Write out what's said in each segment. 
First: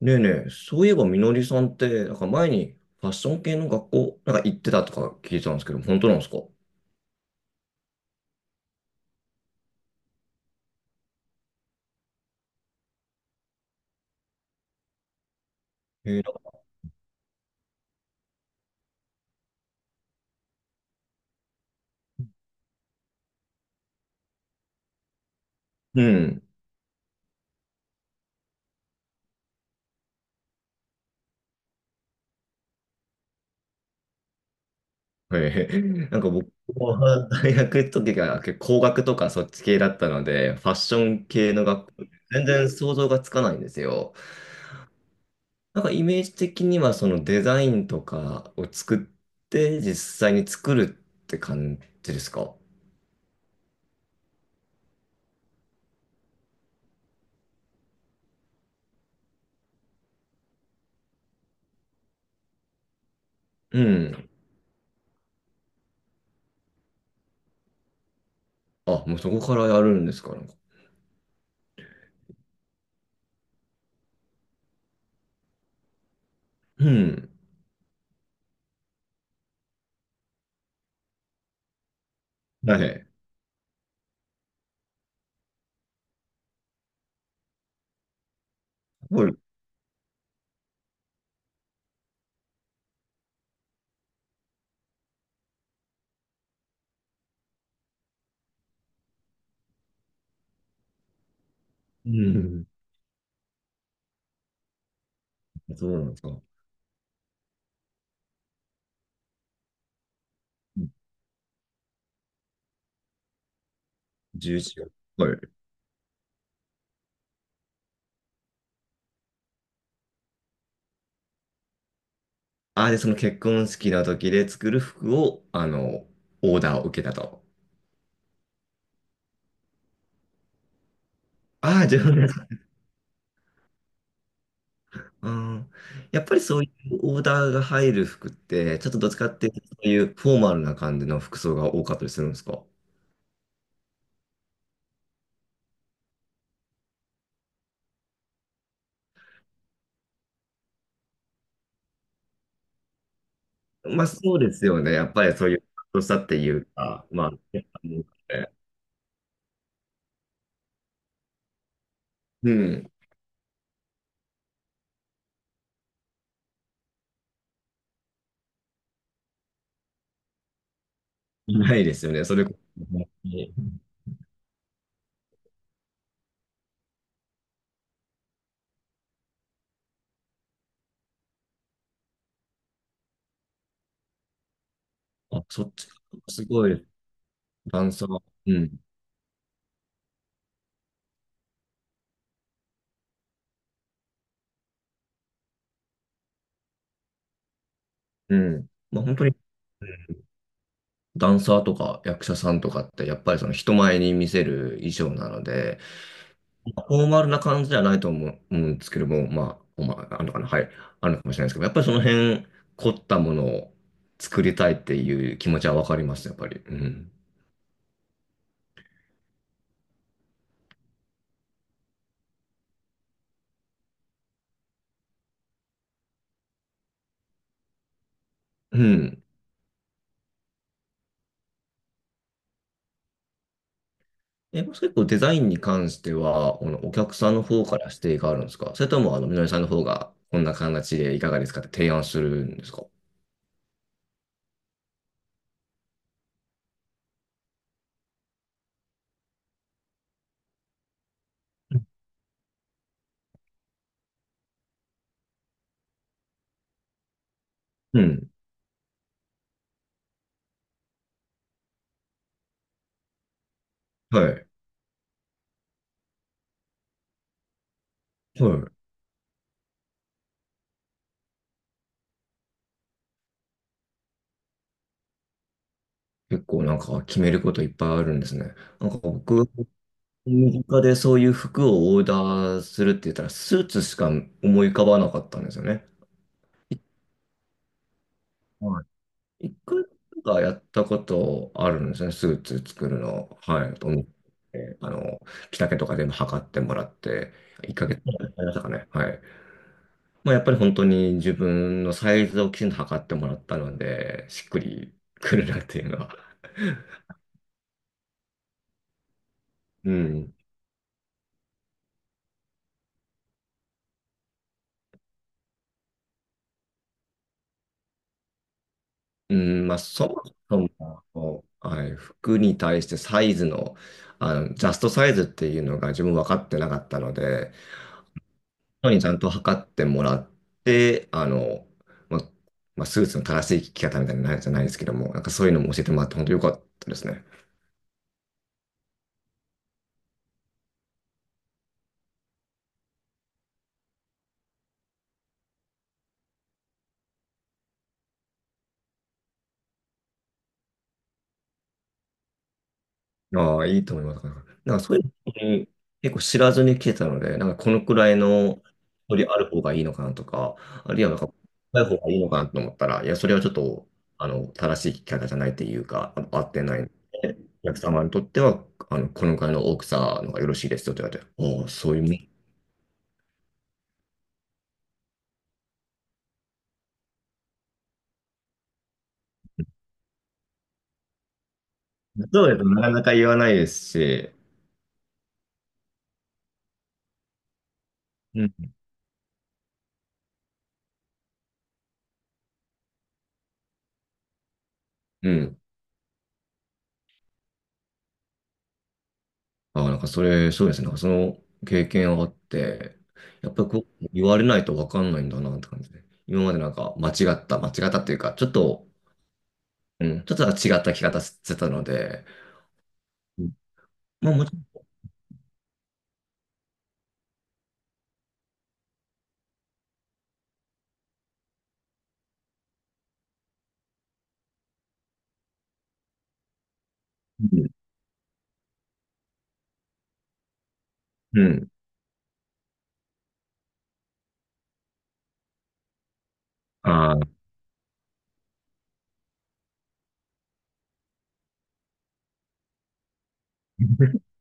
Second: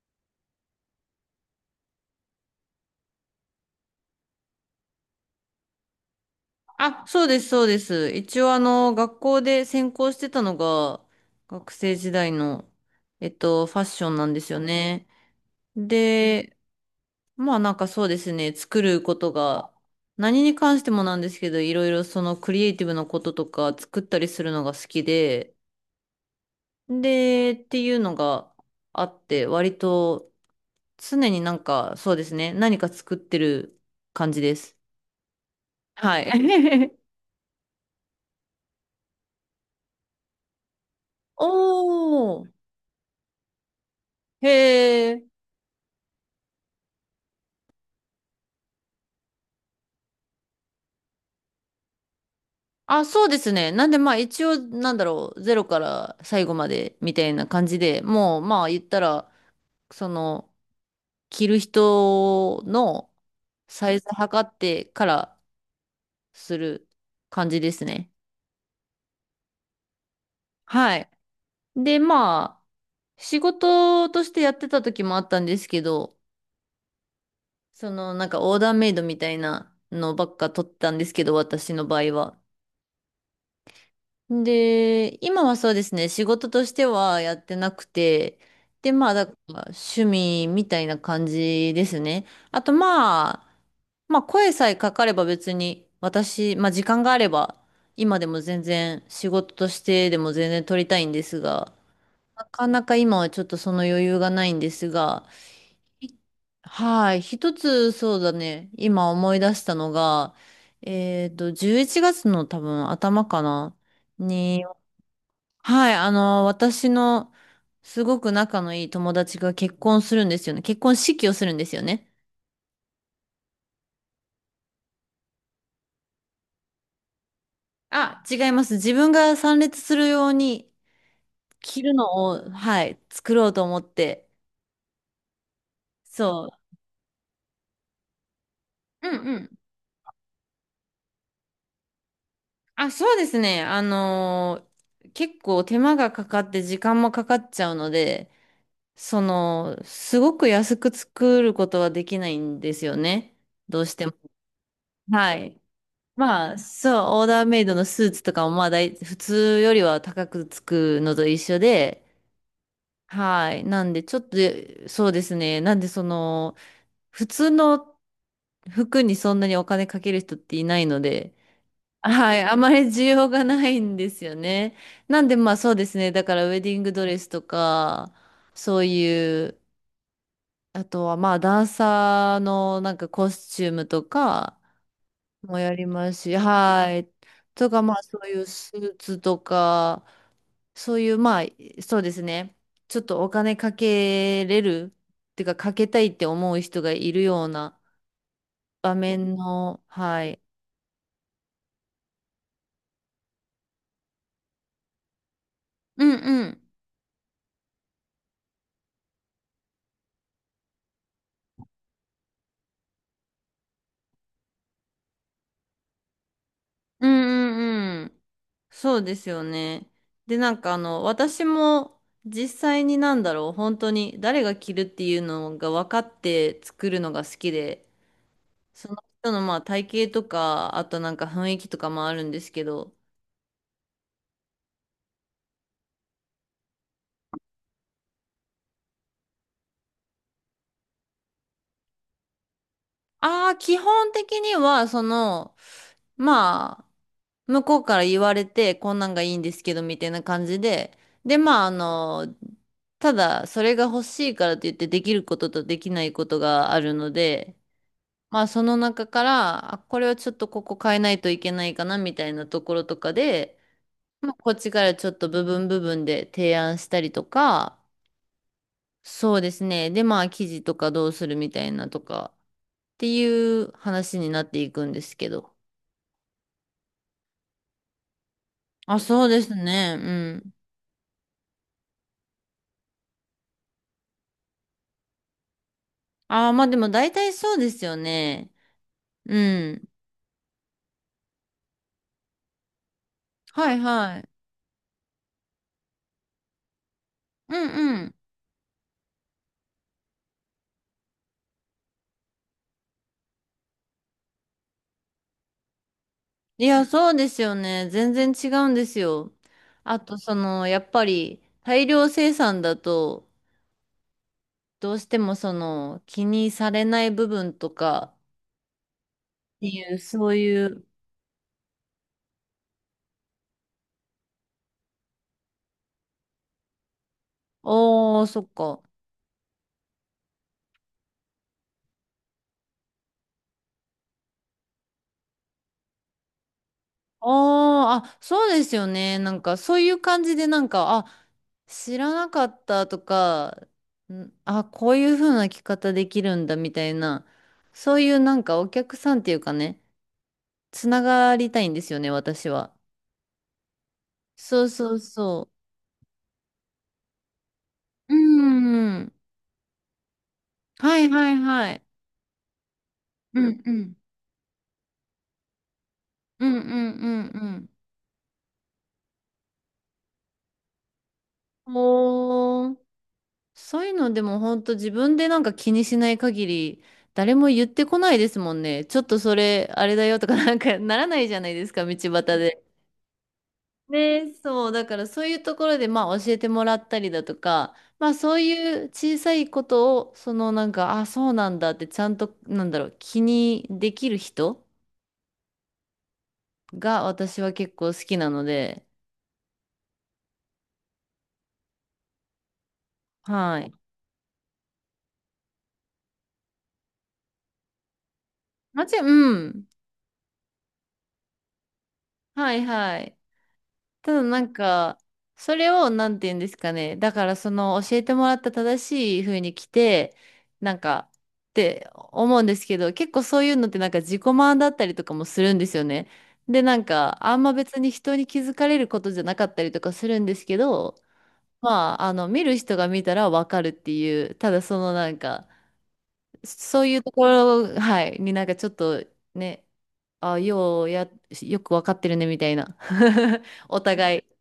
ねえねえ、そういえばみのりさんって、なんか前にファッション系の学校、なんか行ってたとか聞いてたんですけど、本当なんですか？あ、そうです、そうです。一応、学校で専攻してたのが、学生時代の、ファッションなんですよね。えーなんで、かまあ、なんかそうですね、作ることが、何に関してもなんですけど、いろいろそのクリエイティブなこととか、作ったりするのが好きで、うん。で、っていうのがあって、割と、常になんか、そうですね、何か作ってる感じです。なはんい。か僕 は 大学の時が結構工学とかそっち系だったので、ファッション系の学校、お全ー、然想像がつかないんですよ。へー。なんかイメージ的にはそのデザインとかを作って実際に作るって感じですか？あ、そうですね。なんでまあ一応なんだろう、ゼロから最後までみたいな感じで、もうまあ言ったら、その、着る人のうサイズん。測ってからする感じですね。あ、もうそこからやるんですか、なんか。はい。でまあ、仕事としてやってた時もあったんですけど、うん。そのなんかオーダーメイドみたいなのばっか取ったんですけど、私の場合は。はい。すで、今はそうですね、仕事としてはやってなくて、で、まあ、だごかい。ら趣味みたいな感じですね。あと、まあ、まあ、声さえかかれば別に、私、まあ、時間があれば、今でも全然仕事としてでも全然取りたいんですが、うなかん。なか今はちょっとその余裕がないんですが、そうないんですか。はい、一つそうだね、今思い出したのが、11月の多分頭かな。に11、はい。はい、私のすごく仲のいい友達が結婚するんですよね。結婚式をするんですよね。あ、で、その結婚式の時で作る服を、あの、オーダーを受けたと。あ、違います。自分が参列するようにあ着あ、るじゃあ。のを、はい、作ろうと思って。うん。やっぱりそそういうオーダーが入る服って、ちょっとう。どっうちかんうっていん。うと、そういうフォーマルな感じの服装が多かったりするんですか？あ、そうですね。結構手間がかかって時間もかかっちゃうので、その、すごく安く作ることはできないんですよね。どうしまてあ、も。そうですよね。やっぱはりそういい。う、としたっていまあ、うそか、う、オまーあ、ダーやメっイドぱのスり。ーツとかもまあ大、普通よりは高くつくのと一緒で、うん。はい。なんで、ちょっと、そうですね。なんで、その、普通の服にそんなにお金かける人っていないので、いないですよね、はそい。れこあまり需要そ。がないんですよね。なんで、まあそうですね。だから、ウェディングドレスとか、そういう、あとはまあ、ダンサーのなんかコスチュームとか、あ、もそっやりち、ますし、すごい、はい。とダか、ンまあ、サそー。ういううスん。ーツとか、そういう、まあ、そうですね。ちょっとお金かけれる、っていうか、かけたいって思う人がいるようなうん。場まあ、本当面に。の、はい。ダンサーとか役者さんとかってやっぱりその人前に見せる衣装なので、うんうん。フォーマルな感じじゃないと思うんですけども、まあ、まあ、あるのかな、はい、あるのかもしれないですけど、やっぱりその辺凝ったものを作りたいっていう気持ちはわかります、やっぱり。ううんん。うんうん。そうですよね。で、なんかあの、私も実際になんだろう、本当に誰が着るっていうのが分かって作るのが好きで、うそのん。人のまあ体型とか、あとなんか雰囲気とかもあるんですけど、え、もし結構デザインに関しては、このお客さんの方から指定があるんですか、それとも、あの、みのりさんの方が、こんな形でいかがですかって提案するんですか？ああ、基本的には、その、まあ、向こうから言われて、こんなんがいいんですけど、みたいな感じで、で、まあ、あの、ただ、それが欲しいからといって、できることとできないことがあるので、うん。まあ、その中から、あ、これはちょっとここ変えないといけないかな、みたいなところとかで、はまあ、い。こっちからちょっと部分部分で提案したりとか、はい。そうですね。で、まあ、記事とかどうするみたいなとかっていう話になっていくんですけど。結構なんか決めることいっぱいあるんですね。なんあ、かそうで僕すね。うん。身近でそういう服をオーダーするって言ったら、スーツしか思い浮かばなかったんですよね。ああ、まあでも大体そうですよね。はうい。一ん。回がやったことあるんですね、スーツ作るの。ははい。いと思っはい。て、あの、着丈とか全部測ってもらって、う1んヶ月やうん。りましたかね。はい。まあ、やっぱり本当に自分のサイズをきちんと測ってもらったので、しっくりくるなっていうのは。いや、そうですよね。全然違うんですよ。うあと、そん。の、やっぱり大量生産だと、どうしてもその、気にされない部分とかっうてん、まあ、いう、そもそうそいう、も、こう、はい、服に対してサイズの、あの、ジャストサイズっていうのが自分分かってなかったので、おー、そっか。人にちゃんと測ってもらって、あの、まあ、まあスーツの正しい着方みたいなのじゃないですけども、なんかそういうのも教えてもらって本当よかったですね。あーあ、そうですよね。なんか、そういう感じで、なんか、あ、知らなかったとか、んあ、こういう風な着方できるんだみたいな、そういうなんかお客さんっていうかね、つながりたいんですよね、私は。ああ、いいと思います。なんか、そうなんかそそうういうの本当そに結構知らずに来てたので、なんかこのくらう。ういのんうん。距離ある方がいいのかなとか、あはるいいはなんはか、いはい。ない方がいいのかなと思ったら、いや、それうはちょっんうと、ん。あの、正しい聞き方じゃないというか、あの合うっんうてないのんで、うおん客様にとっては、あの、このくらいの大きさのがよろしいですよと言われて、おお、うん。そういうもん。おー。そういうのでも本当自分でなんか気にしない限り誰も言ってこないですもんね。ちょっとそれあれだよとかなんかならないじゃないですか、道端そうでで。す。なかなか言わないですし、ね、そう、だからそういうところでまあ教えてもらったりだとか、まあそううん。いう小さいことをそのなんか、あ、そうなんだってちゃんとなんだろう、気にできる人うん。が私は結構好きなので、ああ、なんかそれ、そうですね。なんかその経験あって、やっはぱりい。こう言われないとわかんないんだなって感じで。今までなんか間違ったっていうか、ちょっと、うん。うん、ちょっと違った聞き方してたので、はいはい。うん。ただまあなもんちろか、それをなんて言うんですかね。だからその教えてもらった正しい風に来て、なんか、って思うんですけど、結構そういうのってなんか自己満だったりとかもするんですよね。で、なんか、あんまん、別に人に気づかれることじゃなかったりとかするんですけど、うん。うん。まあ、あの、見る人が見たらわかるっていう、ただそのなんか、そういうとあこあ。ろ、はい、になんかちょっとね、あ、ようや、よくわかってるねみたいな。お互 い。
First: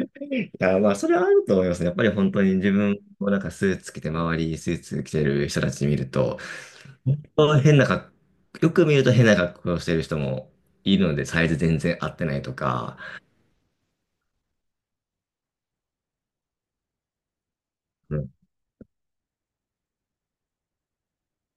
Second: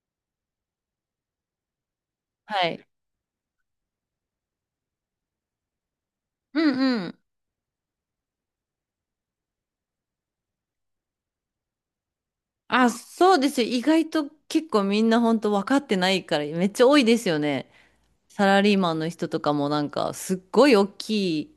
いや、まあ、それはあると思いますね。やっぱり本当には自い。分もなんかスーツ着て、周りスーツ着てる人たち見ると、うんうん。本当変な格好、よく見ると変な格好をしてる人もいるので、サイズ全然合ってないとあ、か、そうですよ。意外と結構みんな本当分かってないから、めっちゃ多いですよね。うん、サラリーマンの人とかもなんか、すっごい大きい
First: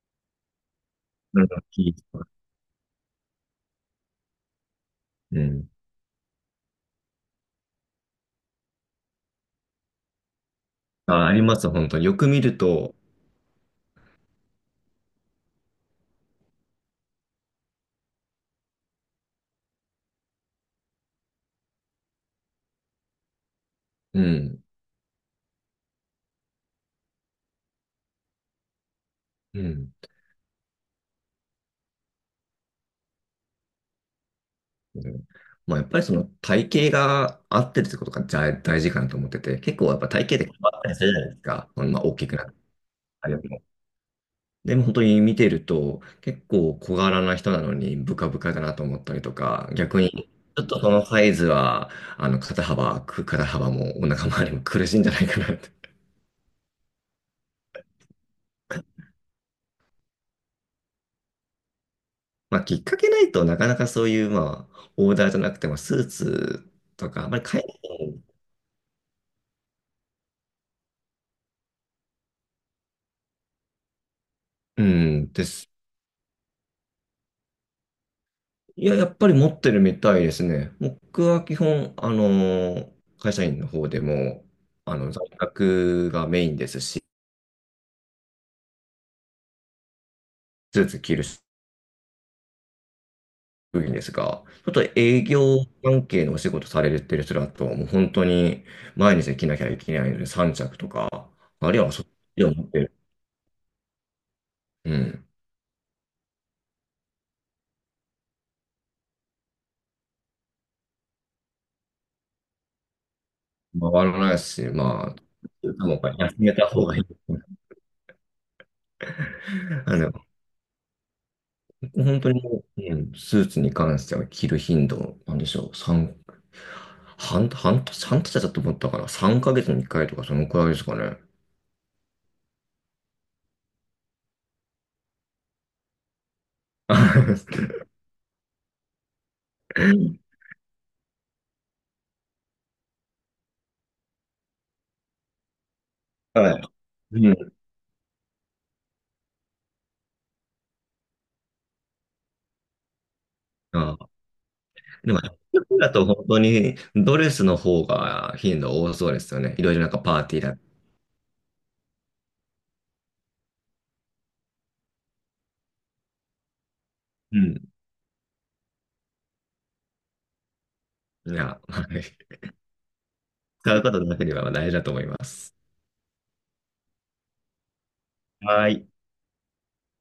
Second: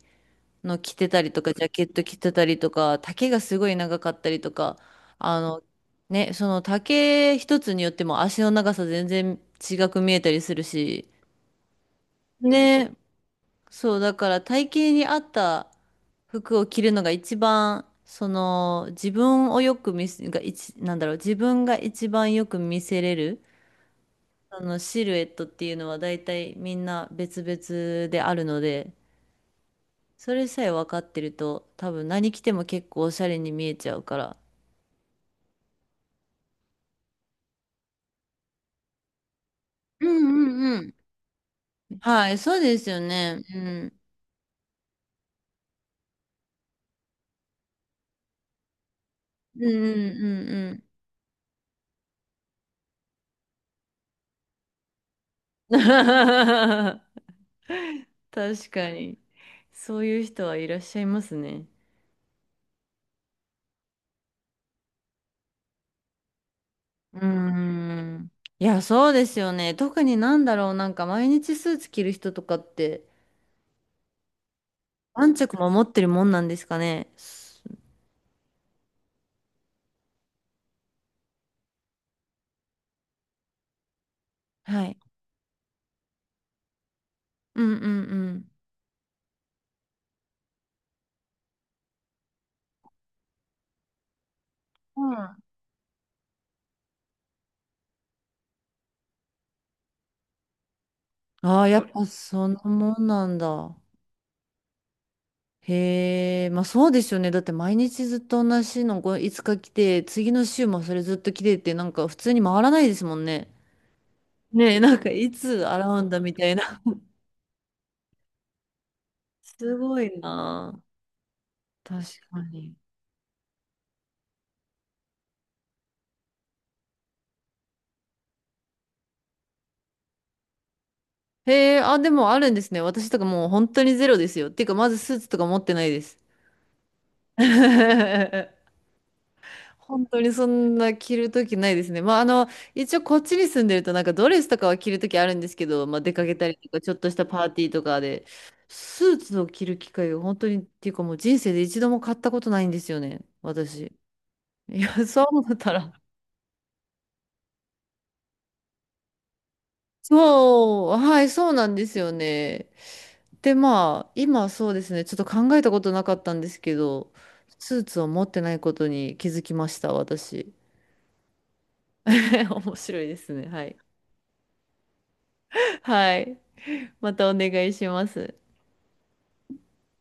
の着てたりとうん。か、ジャケット着てたりとか、丈がすごい長かったりとか、あうの、ん。ね、その丈一つによっても足の長さ全然違く見えたりするし、あ、あります、本当に。よく見るね、と、そう、だから体型に合った服を着るのが一番、その自分をよく見せ、が一、なんだろう、自分が一番よく見せれる、うあん、のシルエットっていうのは大体みんな別々であるので、うん。それさえ分かってると多分何着ても結構おしゃれに見えちゃうから。うん。まあ、やっぱりその体型が合ってるってことが大大事かなと思ってて、結構やっうぱ体型で変んうわったんりするじゃないですか。うん。まあ、大きはくい、なっそうですよたりね。うも。ん。でも本当に見てると、結構小柄な人なのにブカブカだなと思ったりとうか、ん逆に、ちょっうとんそのサイズは、あの、肩幅、く肩幅もお腹周りも苦しいんじゃないかなっうんて。うん 確かに。そういう人はいらっしゃいますね。まあ、きっかけないとなかなかそういう、まあ、オーダーじゃなくてもスーツとうーか、あんまり海外。ん。いや、そうですよね。特になんだろう、なんか毎日スーツ着る人とかって、うん何で着もす。持ってるもんなんですかね。すいや、やっぱり持ってるみたいですね。僕は基本、あのー会社員の方でも、はい。あの、在宅がメインですし、うんうんうん。スーツ着る職員ですが、ちょっとうん営あ業関係のお仕事されてる人だと、もう本当に毎日着なきゃいけないので、3着とか、ーあるやいっはぱそっちそんをな持ってる。もんなんだ。うん。へえ、まあそうですよね。だって毎日ずっと同じのこういつか着て、次の週もそれずっと着てって、なんか普通に回らないですもんね。回らないし、ねえ、なんかまあ、いつ洗多うん分だみ休ためいたな。方がいい。す あごの、いなあ。確本当かにもに。う、うん、スーツに関しては着る頻度、なんでしょう、三半、半年、半年だと思ったから、3ヶ月に1回とか、そのくらいですかね。へえ、あ、でもあるんですね。私とかもう本当にゼロですよ。っていうか、まずスーツとか持ってないです。本当にそんな着るときないですね。まあ、あの、一応こっちに住んでるとなんかドレスとかは着るときあるんですけど、まあ、出かけたはりい。とか、ちょっとしたうパーん。ティーとかで、スーツを着る機会が本当に、っていうかもう人生で一度も買ったことないんですよね、私。あ、いや、でも、そう思った服だら。と本当にドレスの方が頻度多そうですよね。いろいろなんかパーティーだ。そう、はい、そうなんですよね。で、まあ、今そうですね、ちょっと考えたことなかったんですけど、うん。スーツを持ってないことに気づきました、私。いや、はい、 面白いですね。は使い。うことだけでは大事だと思います。はい。またお願いします。はい。